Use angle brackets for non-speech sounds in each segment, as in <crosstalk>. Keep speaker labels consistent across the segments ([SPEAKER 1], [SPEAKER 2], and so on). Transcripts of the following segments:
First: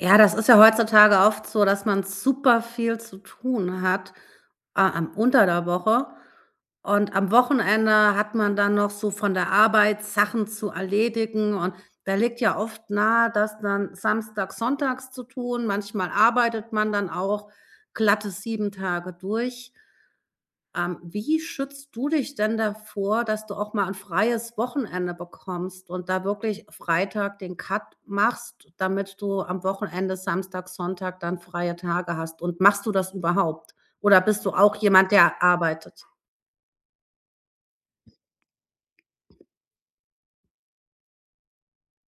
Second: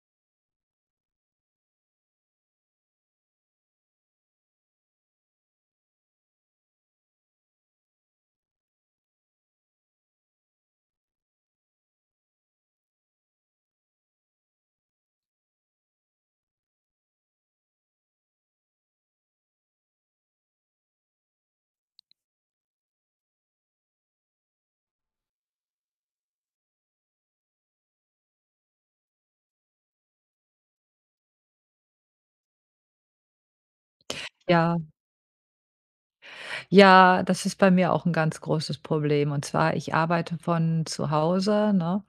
[SPEAKER 1] Ja, das ist ja heutzutage oft so, dass man super viel zu tun hat, a am unter der Woche. Und am Wochenende hat man dann noch so von der Arbeit Sachen zu erledigen und da liegt ja oft nahe, das dann samstags, sonntags zu tun. Manchmal arbeitet man dann auch glatte 7 Tage durch. Wie schützt du dich denn davor, dass du auch mal ein freies Wochenende bekommst und da wirklich Freitag den Cut machst, damit du am Wochenende, Samstag, Sonntag dann freie Tage hast? Und machst du das überhaupt? Oder bist du auch
[SPEAKER 2] Ja,
[SPEAKER 1] jemand, der arbeitet?
[SPEAKER 2] ja, das ist bei mir auch ein ganz großes Problem. Und zwar, ich arbeite von zu Hause, ne,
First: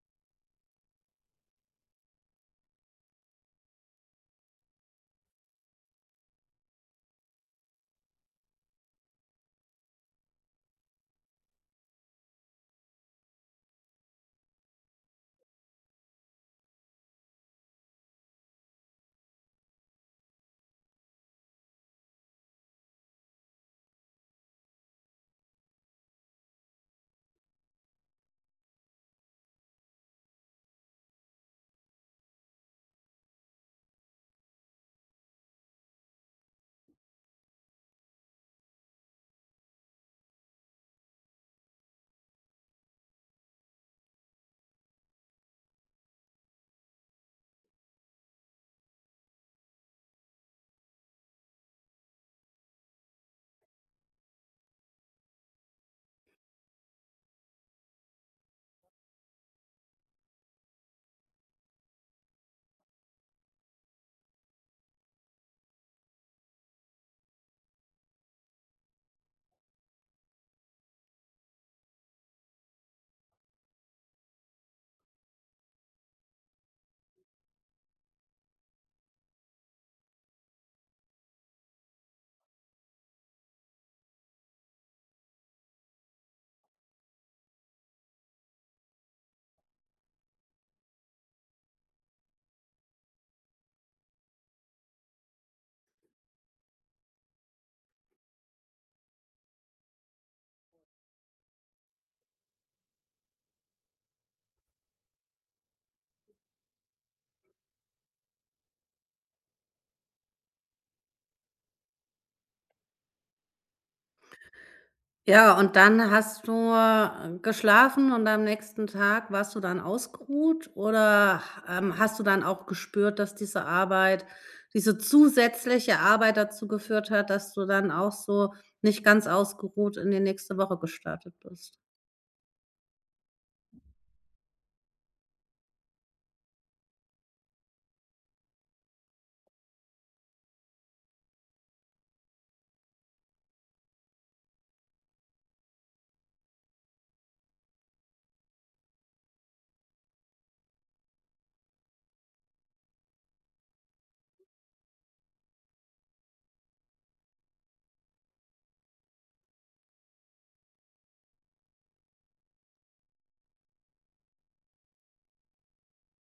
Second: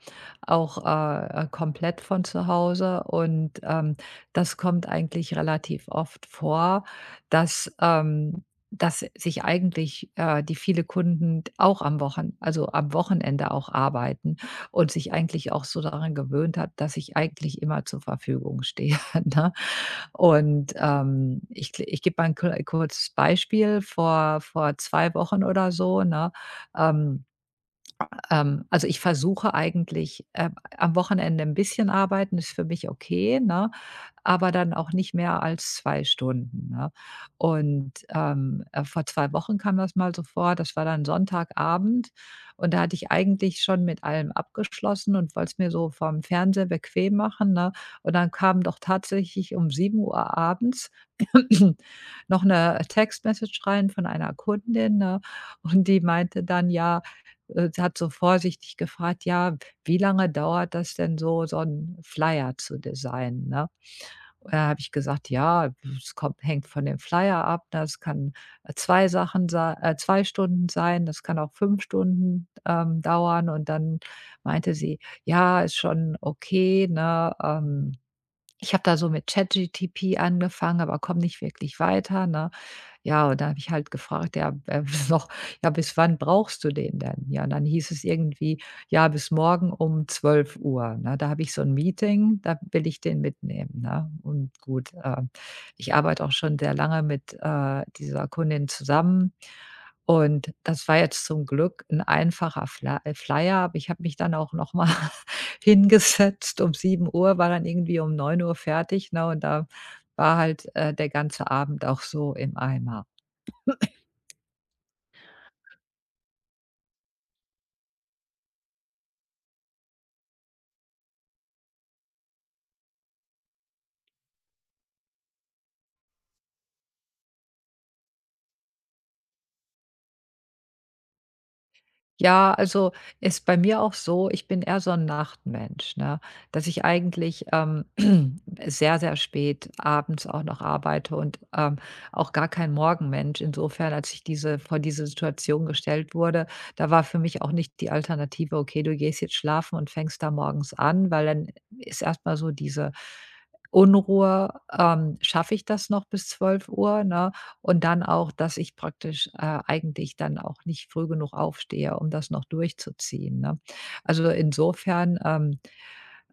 [SPEAKER 2] auch, komplett von zu Hause. Und, das kommt eigentlich relativ oft vor, dass, ähm dass sich eigentlich, die viele Kunden auch am Wochen also, am Wochenende auch arbeiten und sich eigentlich auch so daran gewöhnt hat, dass ich eigentlich immer zur Verfügung stehe, <laughs> ne? Und, ich gebe mal ein kle kurzes Beispiel vor 2 Wochen oder so, ne? Ähm also, ich versuche eigentlich, am Wochenende ein bisschen arbeiten ist für mich okay, ne? Aber dann auch nicht mehr als 2 Stunden, ne? Und, vor 2 Wochen kam das mal so vor, das war dann Sonntagabend und da hatte ich eigentlich schon mit allem abgeschlossen und wollte es mir so vom Fernseher bequem machen, ne? Und dann kam doch tatsächlich um sieben Uhr abends <clears throat> noch eine Textmessage rein von einer Kundin, ne? Und die meinte dann: „Ja", sie hat so vorsichtig gefragt: „Ja, wie lange dauert das denn so, so 'n Flyer zu designen", ne? Und da habe ich gesagt: „Ja, es kommt hängt von dem Flyer ab. Das kann 2 Sachen sei 2 Stunden sein, das kann auch 5 Stunden, dauern." Und dann meinte sie: „Ja, ist schon okay, ne? Ich habe da so mit ChatGTP angefangen, aber komme nicht wirklich weiter", ne? Ja, und da habe ich halt gefragt, ja, <laughs> noch: „Ja, bis wann brauchst du den denn?" Ja, und dann hieß es irgendwie: „Ja, bis morgen um 12:00", ne? Da habe ich so ein Meeting, da will ich den mitnehmen, ne? Und gut, ich arbeite auch schon sehr lange mit, dieser Kundin zusammen und das war jetzt zum Glück ein einfacher Flyer, aber ich habe mich dann auch noch mal <laughs> hingesetzt um sieben Uhr, war dann irgendwie um neun Uhr fertig, ne? Und da war halt, der ganze Abend auch so im Eimer.
[SPEAKER 1] Ja, und dann hast du, geschlafen und am nächsten Tag warst du dann ausgeruht oder, hast du dann auch gespürt, dass diese Arbeit diese zusätzliche Arbeit dazu geführt hat, dass du dann auch so nicht ganz ausgeruht in die nächste Woche gestartet bist?
[SPEAKER 2] Ja, also, ist bei mir auch so, ich bin eher so ein Nachtmensch, ne, dass ich eigentlich, <clears throat> sehr, sehr spät abends auch noch arbeite und, auch gar kein Morgenmensch. Insofern, als ich diese vor diese Situation gestellt wurde, da war für mich auch nicht die Alternative: „Okay, du gehst jetzt schlafen und fängst da morgens an", weil dann ist erstmal so diese Unruhe, schaffe ich das noch bis zwölf Uhr, ne? Und dann auch, dass ich praktisch, eigentlich dann auch nicht früh genug aufstehe, um das noch durchzuziehen, ne? Also, insofern, ähm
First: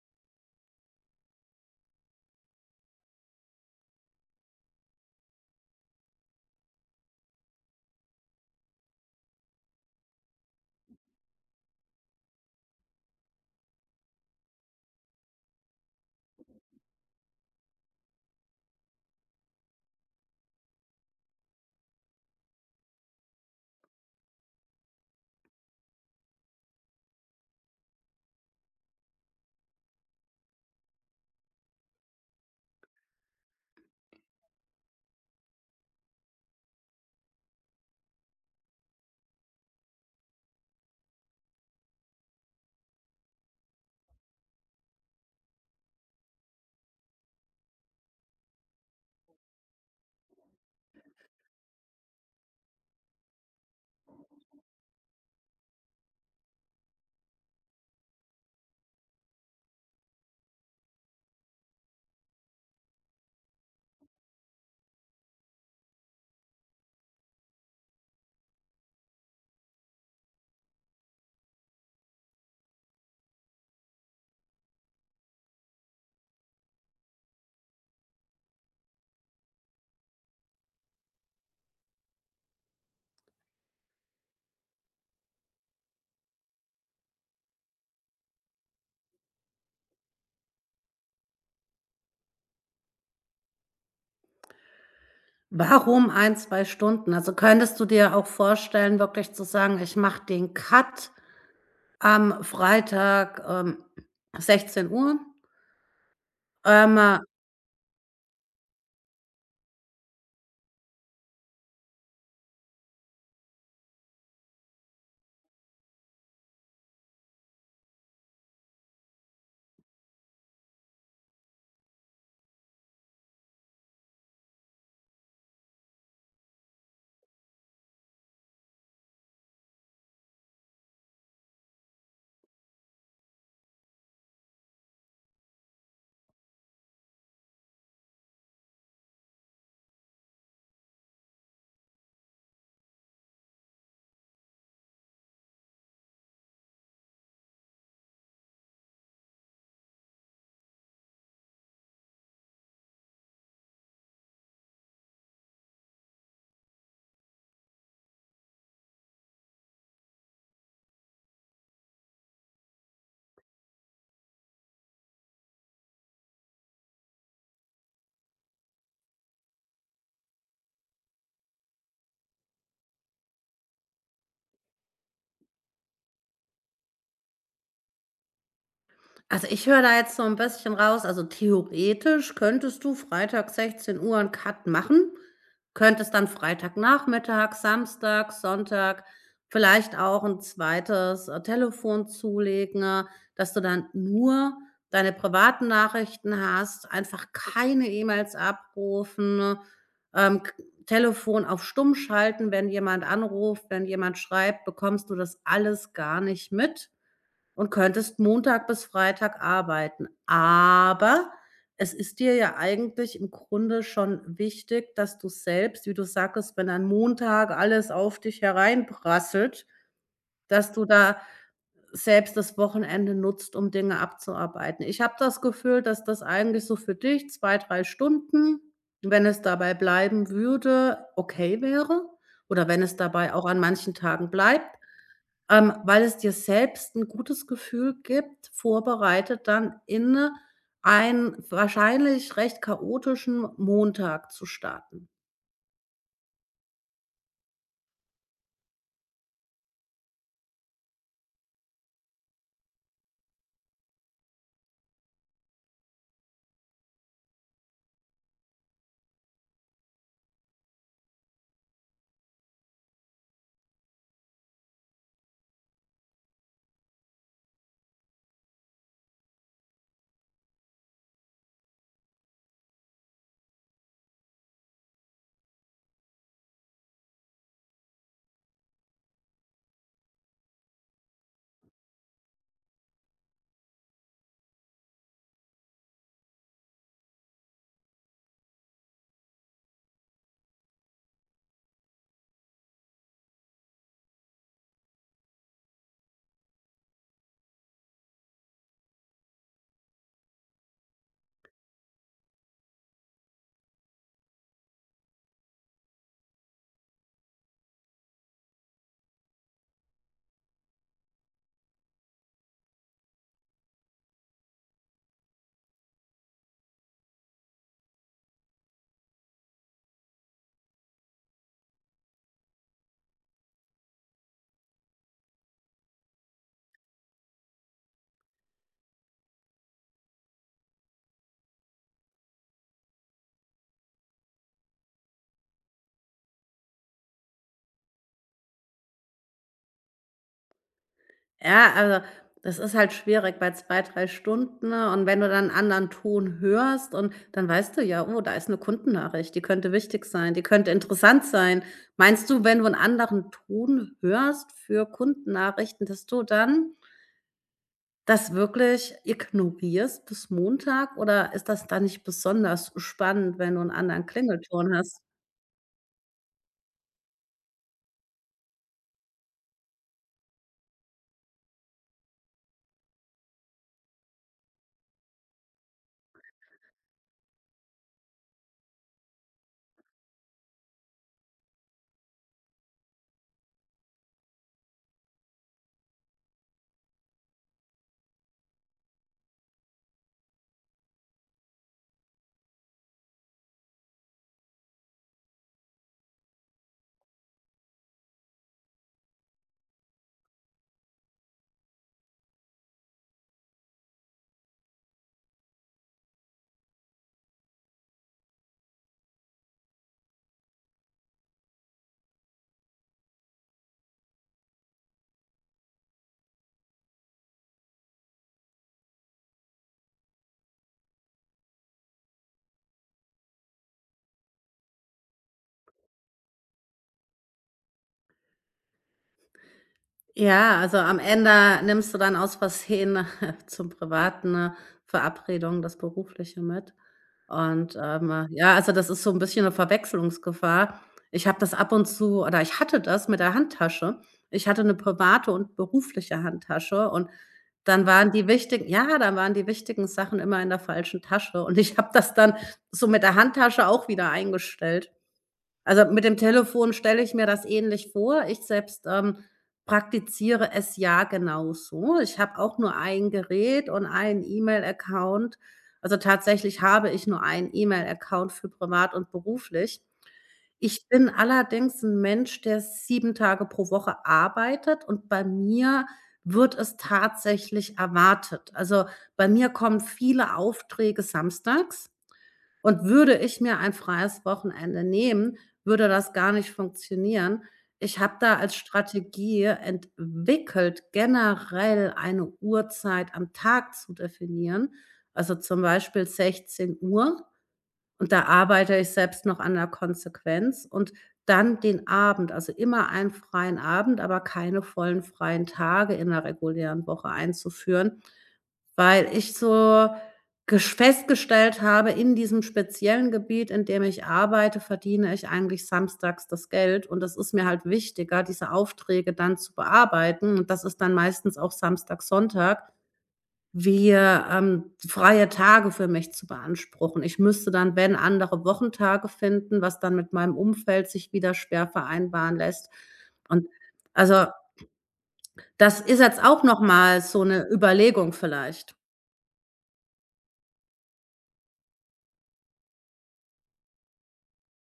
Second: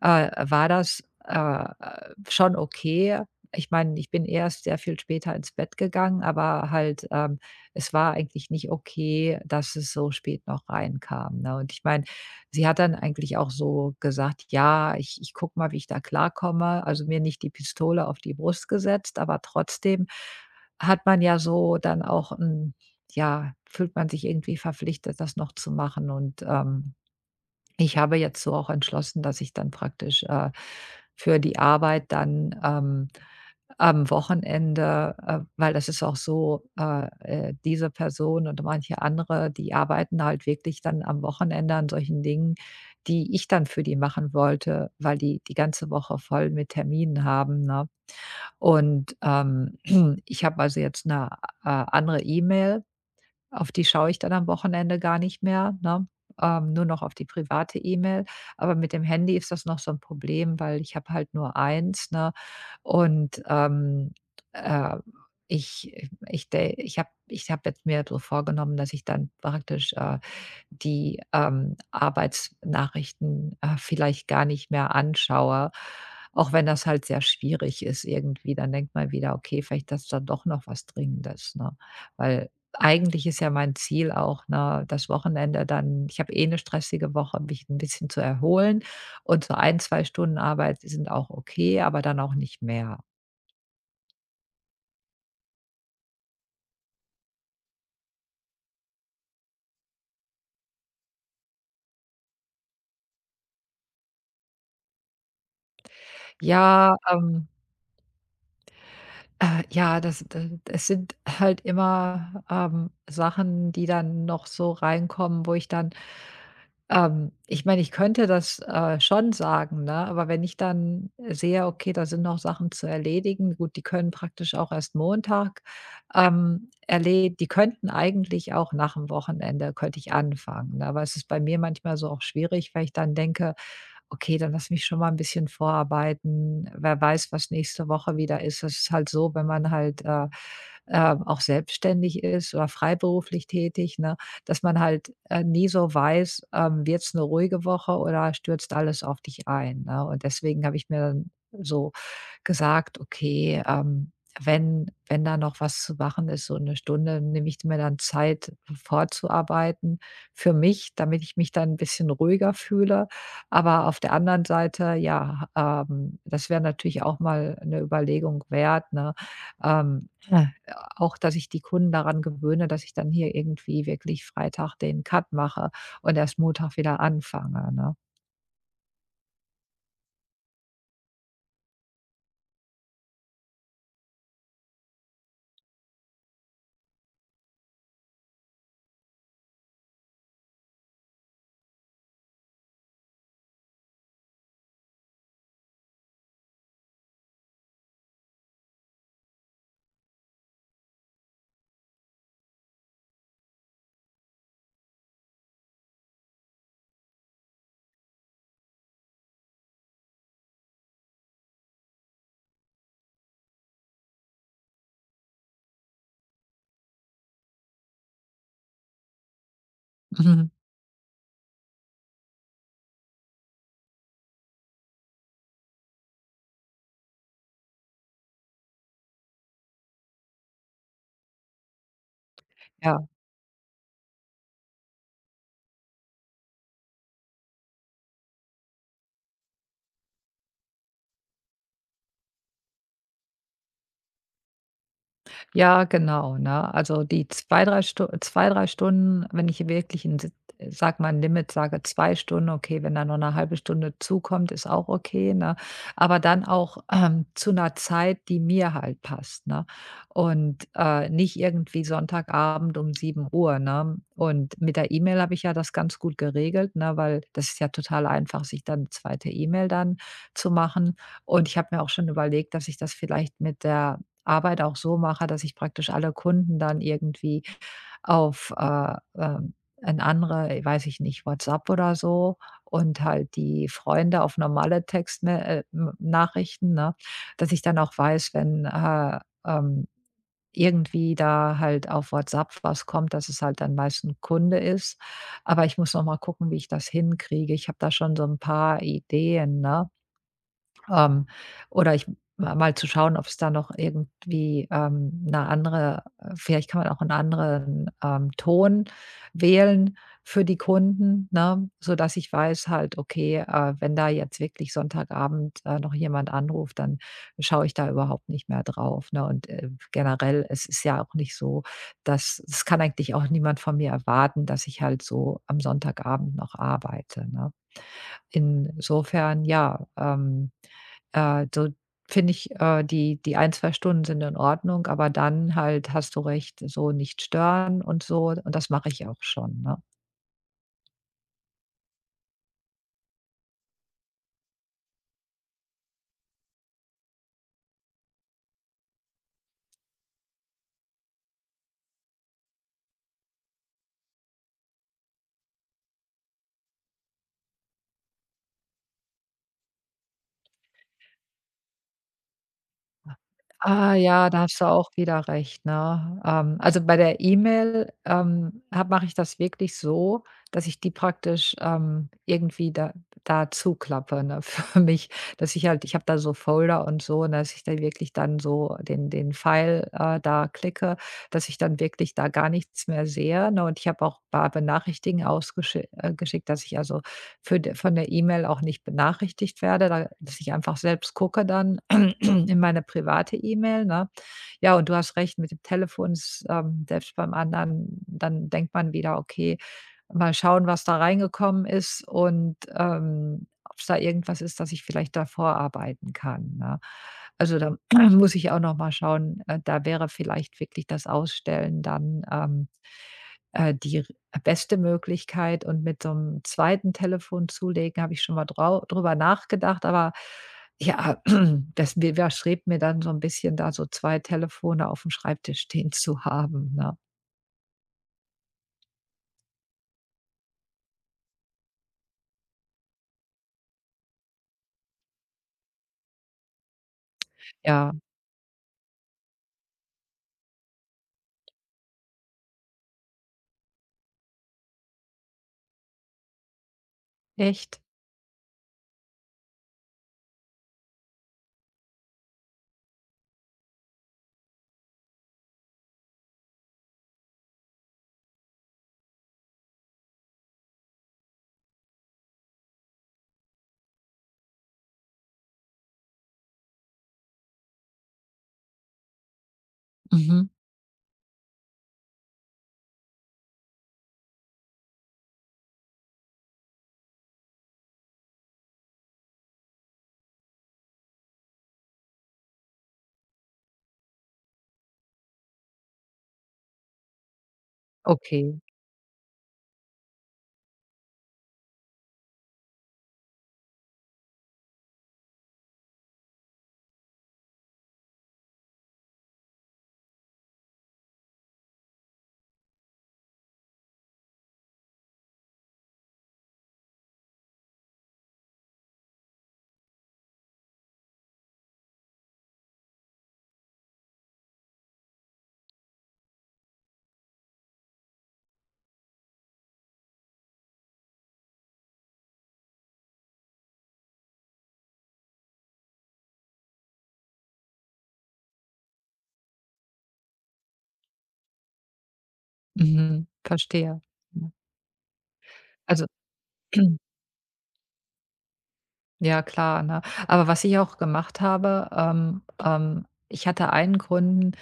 [SPEAKER 2] äh, war das, schon okay. Ich meine, ich bin erst sehr viel später ins Bett gegangen, aber halt, es war eigentlich nicht okay, dass es so spät noch reinkam, ne? Und ich meine, sie hat dann eigentlich auch so gesagt: „Ja, ich guck mal, wie ich da klarkomme." Also, mir nicht die Pistole auf die Brust gesetzt, aber trotzdem hat man ja so dann auch 'n ja, fühlt man sich irgendwie verpflichtet, das noch zu machen und, ich habe jetzt so auch entschlossen, dass ich dann praktisch, für die Arbeit dann, am Wochenende, weil das ist auch so, diese Person und manche andere, die arbeiten halt wirklich dann am Wochenende an solchen Dingen, die ich dann für die machen wollte, weil die die ganze Woche voll mit Terminen haben, ne? Und, <clears throat> ich habe also jetzt eine, andere E-Mail, auf die schaue ich dann am Wochenende gar nicht mehr, ne? Nur noch auf die private E-Mail. Aber mit dem Handy ist das noch so ein Problem, weil ich habe halt nur eins, ne? Und, äh, ich ich de ich habe ich hab jetzt mir so vorgenommen, dass ich dann praktisch, die, Arbeitsnachrichten, vielleicht gar nicht mehr anschaue, auch wenn das halt sehr schwierig ist irgendwie. Dann denkt man wieder: „Okay, vielleicht ist da doch noch was Dringendes", ne? Weil eigentlich ist ja mein Ziel auch, ne, das Wochenende dann, ich habe eh eine stressige Woche, mich ein bisschen zu erholen, und so ein 2 Stunden Arbeit sind auch okay, aber dann auch nicht mehr.
[SPEAKER 1] Warum ein 2 Stunden? Also, könntest du dir auch vorstellen, wirklich zu sagen: „Ich mache den Cut am Freitag, 16 Uhr.
[SPEAKER 2] Ja,
[SPEAKER 1] ähm,
[SPEAKER 2] ja, das d es sind halt immer, Sachen, die dann noch so reinkommen, wo ich dann. Ich meine, ich könnte das, schon sagen, ne? Aber wenn ich dann sehe, okay, da sind noch Sachen zu erledigen, gut, die können praktisch auch erst Montag, erle die könnten eigentlich auch nach dem Wochenende, könnte ich anfangen, ne? Aber es ist bei mir manchmal so auch schwierig, weil ich dann denke: Okay, dann lass mich schon mal ein bisschen vorarbeiten. Wer weiß, was nächste Woche wieder ist. Das ist halt so, wenn man halt, auch selbstständig ist oder freiberuflich tätig, ne, dass man halt, nie so weiß, wird's eine ruhige Woche oder stürzt alles auf dich ein, ne? Und deswegen habe ich mir dann so gesagt: „Okay, wenn da noch was zu machen ist, so eine Stunde, nehme ich mir dann Zeit vorzuarbeiten für mich, damit ich mich dann ein bisschen ruhiger fühle." Aber auf der anderen Seite, ja, das wäre natürlich auch mal eine Überlegung wert, ne? Ja, auch, dass ich die Kunden daran gewöhne, dass ich dann hier irgendwie wirklich Freitag den Cut mache und erst Montag wieder anfange, ne?
[SPEAKER 1] Also, ich höre da jetzt so ein bisschen raus, also, theoretisch könntest du Freitag 16 Uhr 'n Cut machen, könntest dann Freitagnachmittag, Samstag, Sonntag vielleicht auch ein zweites Telefon zulegen, dass du dann nur deine privaten Nachrichten hast, einfach keine E-Mails abrufen, ne? K Telefon auf stumm schalten, wenn jemand anruft, wenn jemand schreibt, bekommst du das alles gar nicht mit und könntest Montag bis Freitag arbeiten. Aber es ist dir ja eigentlich im Grunde schon wichtig, dass du selbst, wie du sagtest, wenn an Montag alles auf dich hereinprasselt,
[SPEAKER 2] Mhm.
[SPEAKER 1] dass du da selbst das Wochenende nutzt, um Dinge abzuarbeiten. Ich habe das Gefühl, dass das eigentlich so für dich 2, 3 Stunden, wenn es dabei bleiben würde, okay wäre oder wenn es
[SPEAKER 2] Ja.
[SPEAKER 1] dabei auch an manchen Tagen bleibt, weil es dir selbst ein gutes Gefühl gibt, vorbereitet dann in einen wahrscheinlich recht chaotischen Montag zu starten.
[SPEAKER 2] Ja, genau, ne? Also, die 2 3 Stu 2, 3 Stunden, wenn ich wirklich 'n si sage mal 'n Limit sage, 2 Stunden, okay, wenn da noch eine halbe Stunde zukommt, ist auch okay, ne? Aber dann auch, zu einer Zeit, die mir halt passt, ne? Und, nicht irgendwie Sonntagabend um 7:00, ne? Und mit der E-Mail habe ich ja das ganz gut geregelt, ne, weil das ist ja total einfach, sich dann eine zweite E-Mail dann zu machen. Und ich habe mir auch schon überlegt, dass ich das vielleicht mit der Arbeit auch so mache, dass ich praktisch alle Kunden dann irgendwie auf, 'n andere, weiß ich nicht, WhatsApp oder so, und halt die Freunde auf normale Textnachrichten, ne? Dass ich dann auch weiß, wenn, ähm, irgendwie da halt auf WhatsApp was kommt, dass es halt dann meist 'n Kunde ist. Aber ich muss noch mal gucken, wie ich das hinkriege. Ich habe da schon so ein paar Ideen, ne? Ähm, oder ich, ma mal zu schauen, ob es da noch irgendwie, 'ne andere vielleicht kann man auch einen anderen, Ton wählen für die Kunden, ne, sodass ich weiß halt, okay, wenn da jetzt wirklich Sonntagabend, noch jemand anruft, dann schaue ich da überhaupt nicht mehr drauf, ne? Und, generell, es ist ja auch nicht so, dass es kann eigentlich auch niemand von mir erwarten, dass ich halt so am Sonntagabend noch arbeite, ne? Insofern, ja, so finde ich, die ein 2 Stunden sind in Ordnung, aber dann halt, hast du recht, so nicht stören und so, und das mache ich auch schon, ne?
[SPEAKER 1] Ja, also, das ist halt schwierig bei 2, 3 Stunden, ne? Und wenn du dann 'n anderen Ton hörst und dann weißt du ja: „Oh, da ist eine Kundennachricht, die könnte wichtig sein, die könnte interessant sein.“ Meinst du, wenn du einen anderen Ton hörst für Kundennachrichten, dass du dann das wirklich ignorierst bis Montag oder ist das dann nicht besonders spannend, wenn du einen
[SPEAKER 2] Ah
[SPEAKER 1] anderen
[SPEAKER 2] ja, da hast du
[SPEAKER 1] Klingelton
[SPEAKER 2] auch
[SPEAKER 1] hast?
[SPEAKER 2] wieder recht, ne? Also, bei der E-Mail, mache ich das wirklich so, dass ich die praktisch, irgendwie da zuklappe, ne, <laughs> für mich, dass ich halt, ich habe da so Folder und so, und dass ich da wirklich dann so den Pfeil, da klicke, dass ich dann wirklich da gar nichts mehr sehe, ne? Und ich habe auch ein paar Benachrichtigungen geschickt, dass ich also, für de von der E-Mail auch nicht benachrichtigt werde, da dass ich einfach selbst gucke dann <clears throat> in meine private E-Mail, ne? Ja, und du hast recht, mit dem Telefon ist, selbst beim anderen dann denkt man wieder: „Okay, mal schauen, was da reingekommen ist und, ob's da irgendwas ist, dass ich vielleicht da vorarbeiten kann", ne? Also, da <clears throat> muss ich auch noch mal schauen, da wäre vielleicht wirklich das Ausstellen dann, die beste Möglichkeit, und mit so einem zweiten Telefon zulegen habe ich schon mal drau drüber nachgedacht, aber ja, <clears throat> das wi widerstrebt mir dann so ein bisschen, da so zwei Telefone auf dem Schreibtisch stehen zu haben, ne?
[SPEAKER 1] Ja, also, am Ende nimmst du dann aus Versehen <laughs> zum privaten Verabredung das Berufliche mit. Und,
[SPEAKER 2] Ja.
[SPEAKER 1] ja, also, das ist so ein bisschen eine Verwechslungsgefahr. Ich habe das ab und zu oder ich hatte das mit der Handtasche. Ich hatte eine private und berufliche Handtasche und
[SPEAKER 2] Echt?
[SPEAKER 1] dann waren die wichtigen Sachen immer in der falschen Tasche und ich habe das dann so mit der Handtasche auch wieder eingestellt. Also, mit dem Telefon stelle ich mir das ähnlich vor. Ich selbst, praktiziere es ja genauso. Ich habe auch nur ein Gerät und einen E-Mail-Account. Also, tatsächlich habe ich nur einen E-Mail-Account für privat und beruflich.
[SPEAKER 2] Mhm.
[SPEAKER 1] Ich bin allerdings ein Mensch, der 7 Tage pro Woche arbeitet und bei mir wird es tatsächlich erwartet. Also, bei mir kommen viele Aufträge samstags. Und würde ich mir ein freies Wochenende nehmen, würde das gar nicht funktionieren. Ich habe da als
[SPEAKER 2] Okay.
[SPEAKER 1] Strategie entwickelt, generell eine Uhrzeit am Tag zu definieren, also zum Beispiel 16 Uhr. Und da arbeite ich selbst noch an der Konsequenz und dann den Abend, also immer einen freien Abend, aber keine vollen freien Tage in der regulären Woche einzuführen. Weil ich so gesch festgestellt habe, in diesem speziellen Gebiet, in dem ich arbeite, verdiene ich eigentlich samstags das Geld und das ist mir halt wichtiger, diese Aufträge dann zu bearbeiten und das ist dann meistens auch Samstag, Sonntag, wie, freie Tage für mich zu beanspruchen. Ich müsste dann, wenn, andere Wochentage finden, was dann mit meinem Umfeld sich wieder schwer vereinbaren lässt.
[SPEAKER 2] Mhm.
[SPEAKER 1] Und
[SPEAKER 2] Verstehe.
[SPEAKER 1] also,
[SPEAKER 2] Ja.
[SPEAKER 1] das ist
[SPEAKER 2] Also.
[SPEAKER 1] jetzt auch noch
[SPEAKER 2] <clears throat>
[SPEAKER 1] mal so eine Überlegung vielleicht.
[SPEAKER 2] Ja, klar, ne? Aber was ich auch gemacht habe, ich hatte einen Kunden,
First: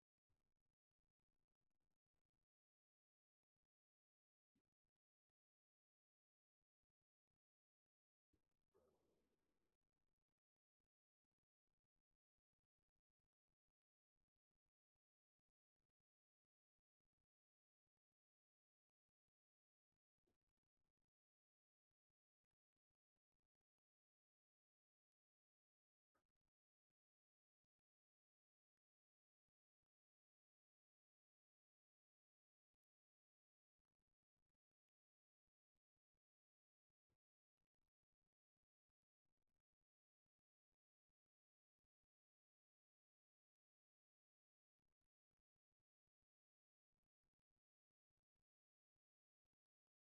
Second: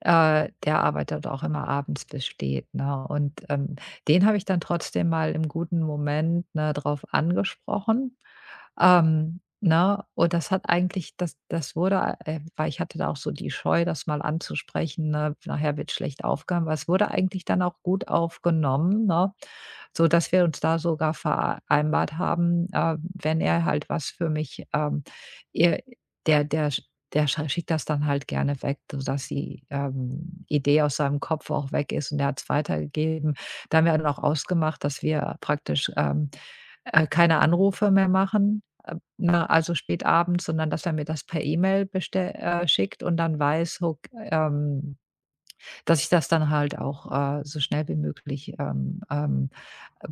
[SPEAKER 2] der arbeitet auch immer abends bis spät, ne? Und, den habe ich dann trotzdem mal im guten Moment, ne, drauf angesprochen, ne? Und das hat eigentlich, das das wurde weil ich hatte da auch so die Scheu, das mal anzusprechen, ne? Nachher wird schlecht aufgenommen, aber es wurde eigentlich dann auch gut aufgenommen, ne? so dass wir uns da sogar vereinbart haben, wenn er halt was für mich, er der der sch schickt das dann halt gerne weg, sodass die, Idee aus seinem Kopf auch weg ist und er hat es weitergegeben. Da haben wir dann auch ausgemacht, dass wir praktisch, keine Anrufe mehr machen, ne, also spät abends, sondern dass er mir das per E-Mail, bestell schickt, und dann weiß, ok, dass ich das dann halt auch, so schnell wie möglich,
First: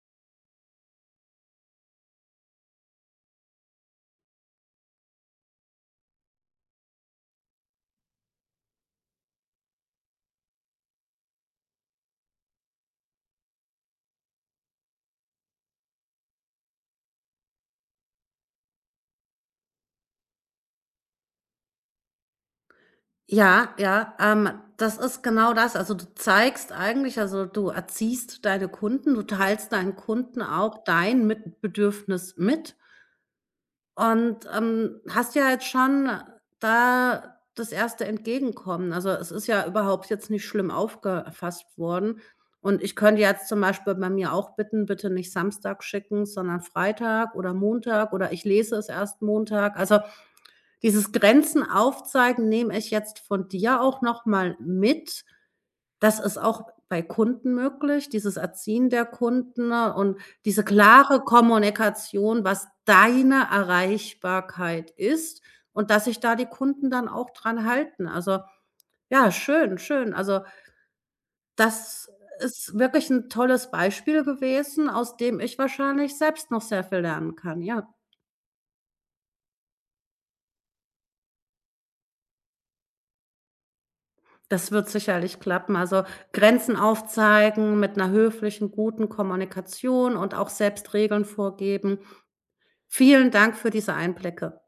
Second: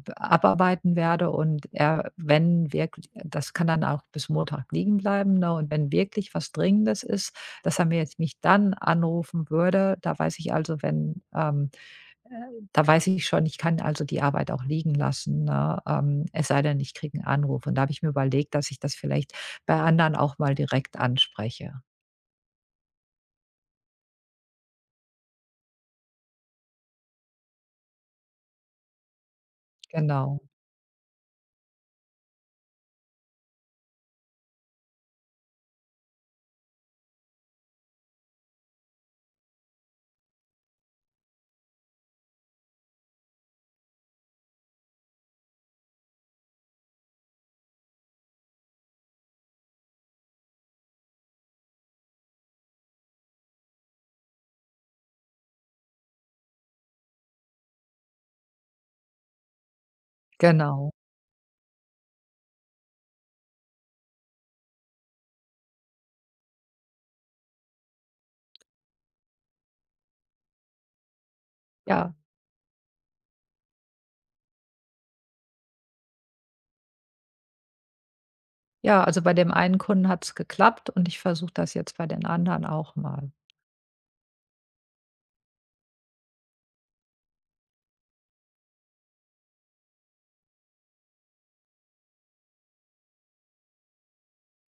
[SPEAKER 2] b abarbeiten werde, und, wenn wirklich das kann dann auch bis Montag liegen bleiben, ne, und wenn wirklich was Dringendes ist, dass er mir jetzt mich dann anrufen würde, da weiß ich also, wenn, äh da weiß ich schon, ich kann also die Arbeit auch liegen lassen, ne, es sei denn, ich kriege einen Anruf. Und da habe ich mir überlegt, dass ich das vielleicht bei anderen auch mal direkt anspreche.
[SPEAKER 1] Ja, ja, das ist genau das. Also, du zeigst eigentlich also, du erziehst deine Kunden, du teilst deinen
[SPEAKER 2] Genau,
[SPEAKER 1] Kunden auch dein mit Bedürfnis mit und, hast ja jetzt schon da das erste Entgegenkommen. Also, es ist ja überhaupt jetzt nicht schlimm aufgefasst worden und ich könnte jetzt zum Beispiel bei mir auch bitten: „Bitte nicht Samstag schicken, sondern Freitag oder Montag“ oder „Ich lese es erst Montag.“ Also, dieses Grenzen aufzeigen nehme ich jetzt von dir auch noch mal mit. Das ist auch bei Kunden möglich, dieses Erziehen der Kunden, ne? Und diese
[SPEAKER 2] genau,
[SPEAKER 1] klare Kommunikation, was deine Erreichbarkeit ist und dass sich da die Kunden dann auch dran halten. Also, ja, schön, schön. Also, das
[SPEAKER 2] ja.
[SPEAKER 1] ist wirklich ein tolles Beispiel gewesen, aus dem ich wahrscheinlich selbst noch sehr viel lernen kann, ja.
[SPEAKER 2] Ja, also bei dem einen Kunden hat's geklappt und ich versuche das jetzt bei den anderen auch mal.
[SPEAKER 1] Das wird sicherlich klappen. Also, Grenzen aufzeigen mit einer höflichen, guten Kommunikation und auch selbst Regeln vorgeben. Vielen Dank für diese Einblicke.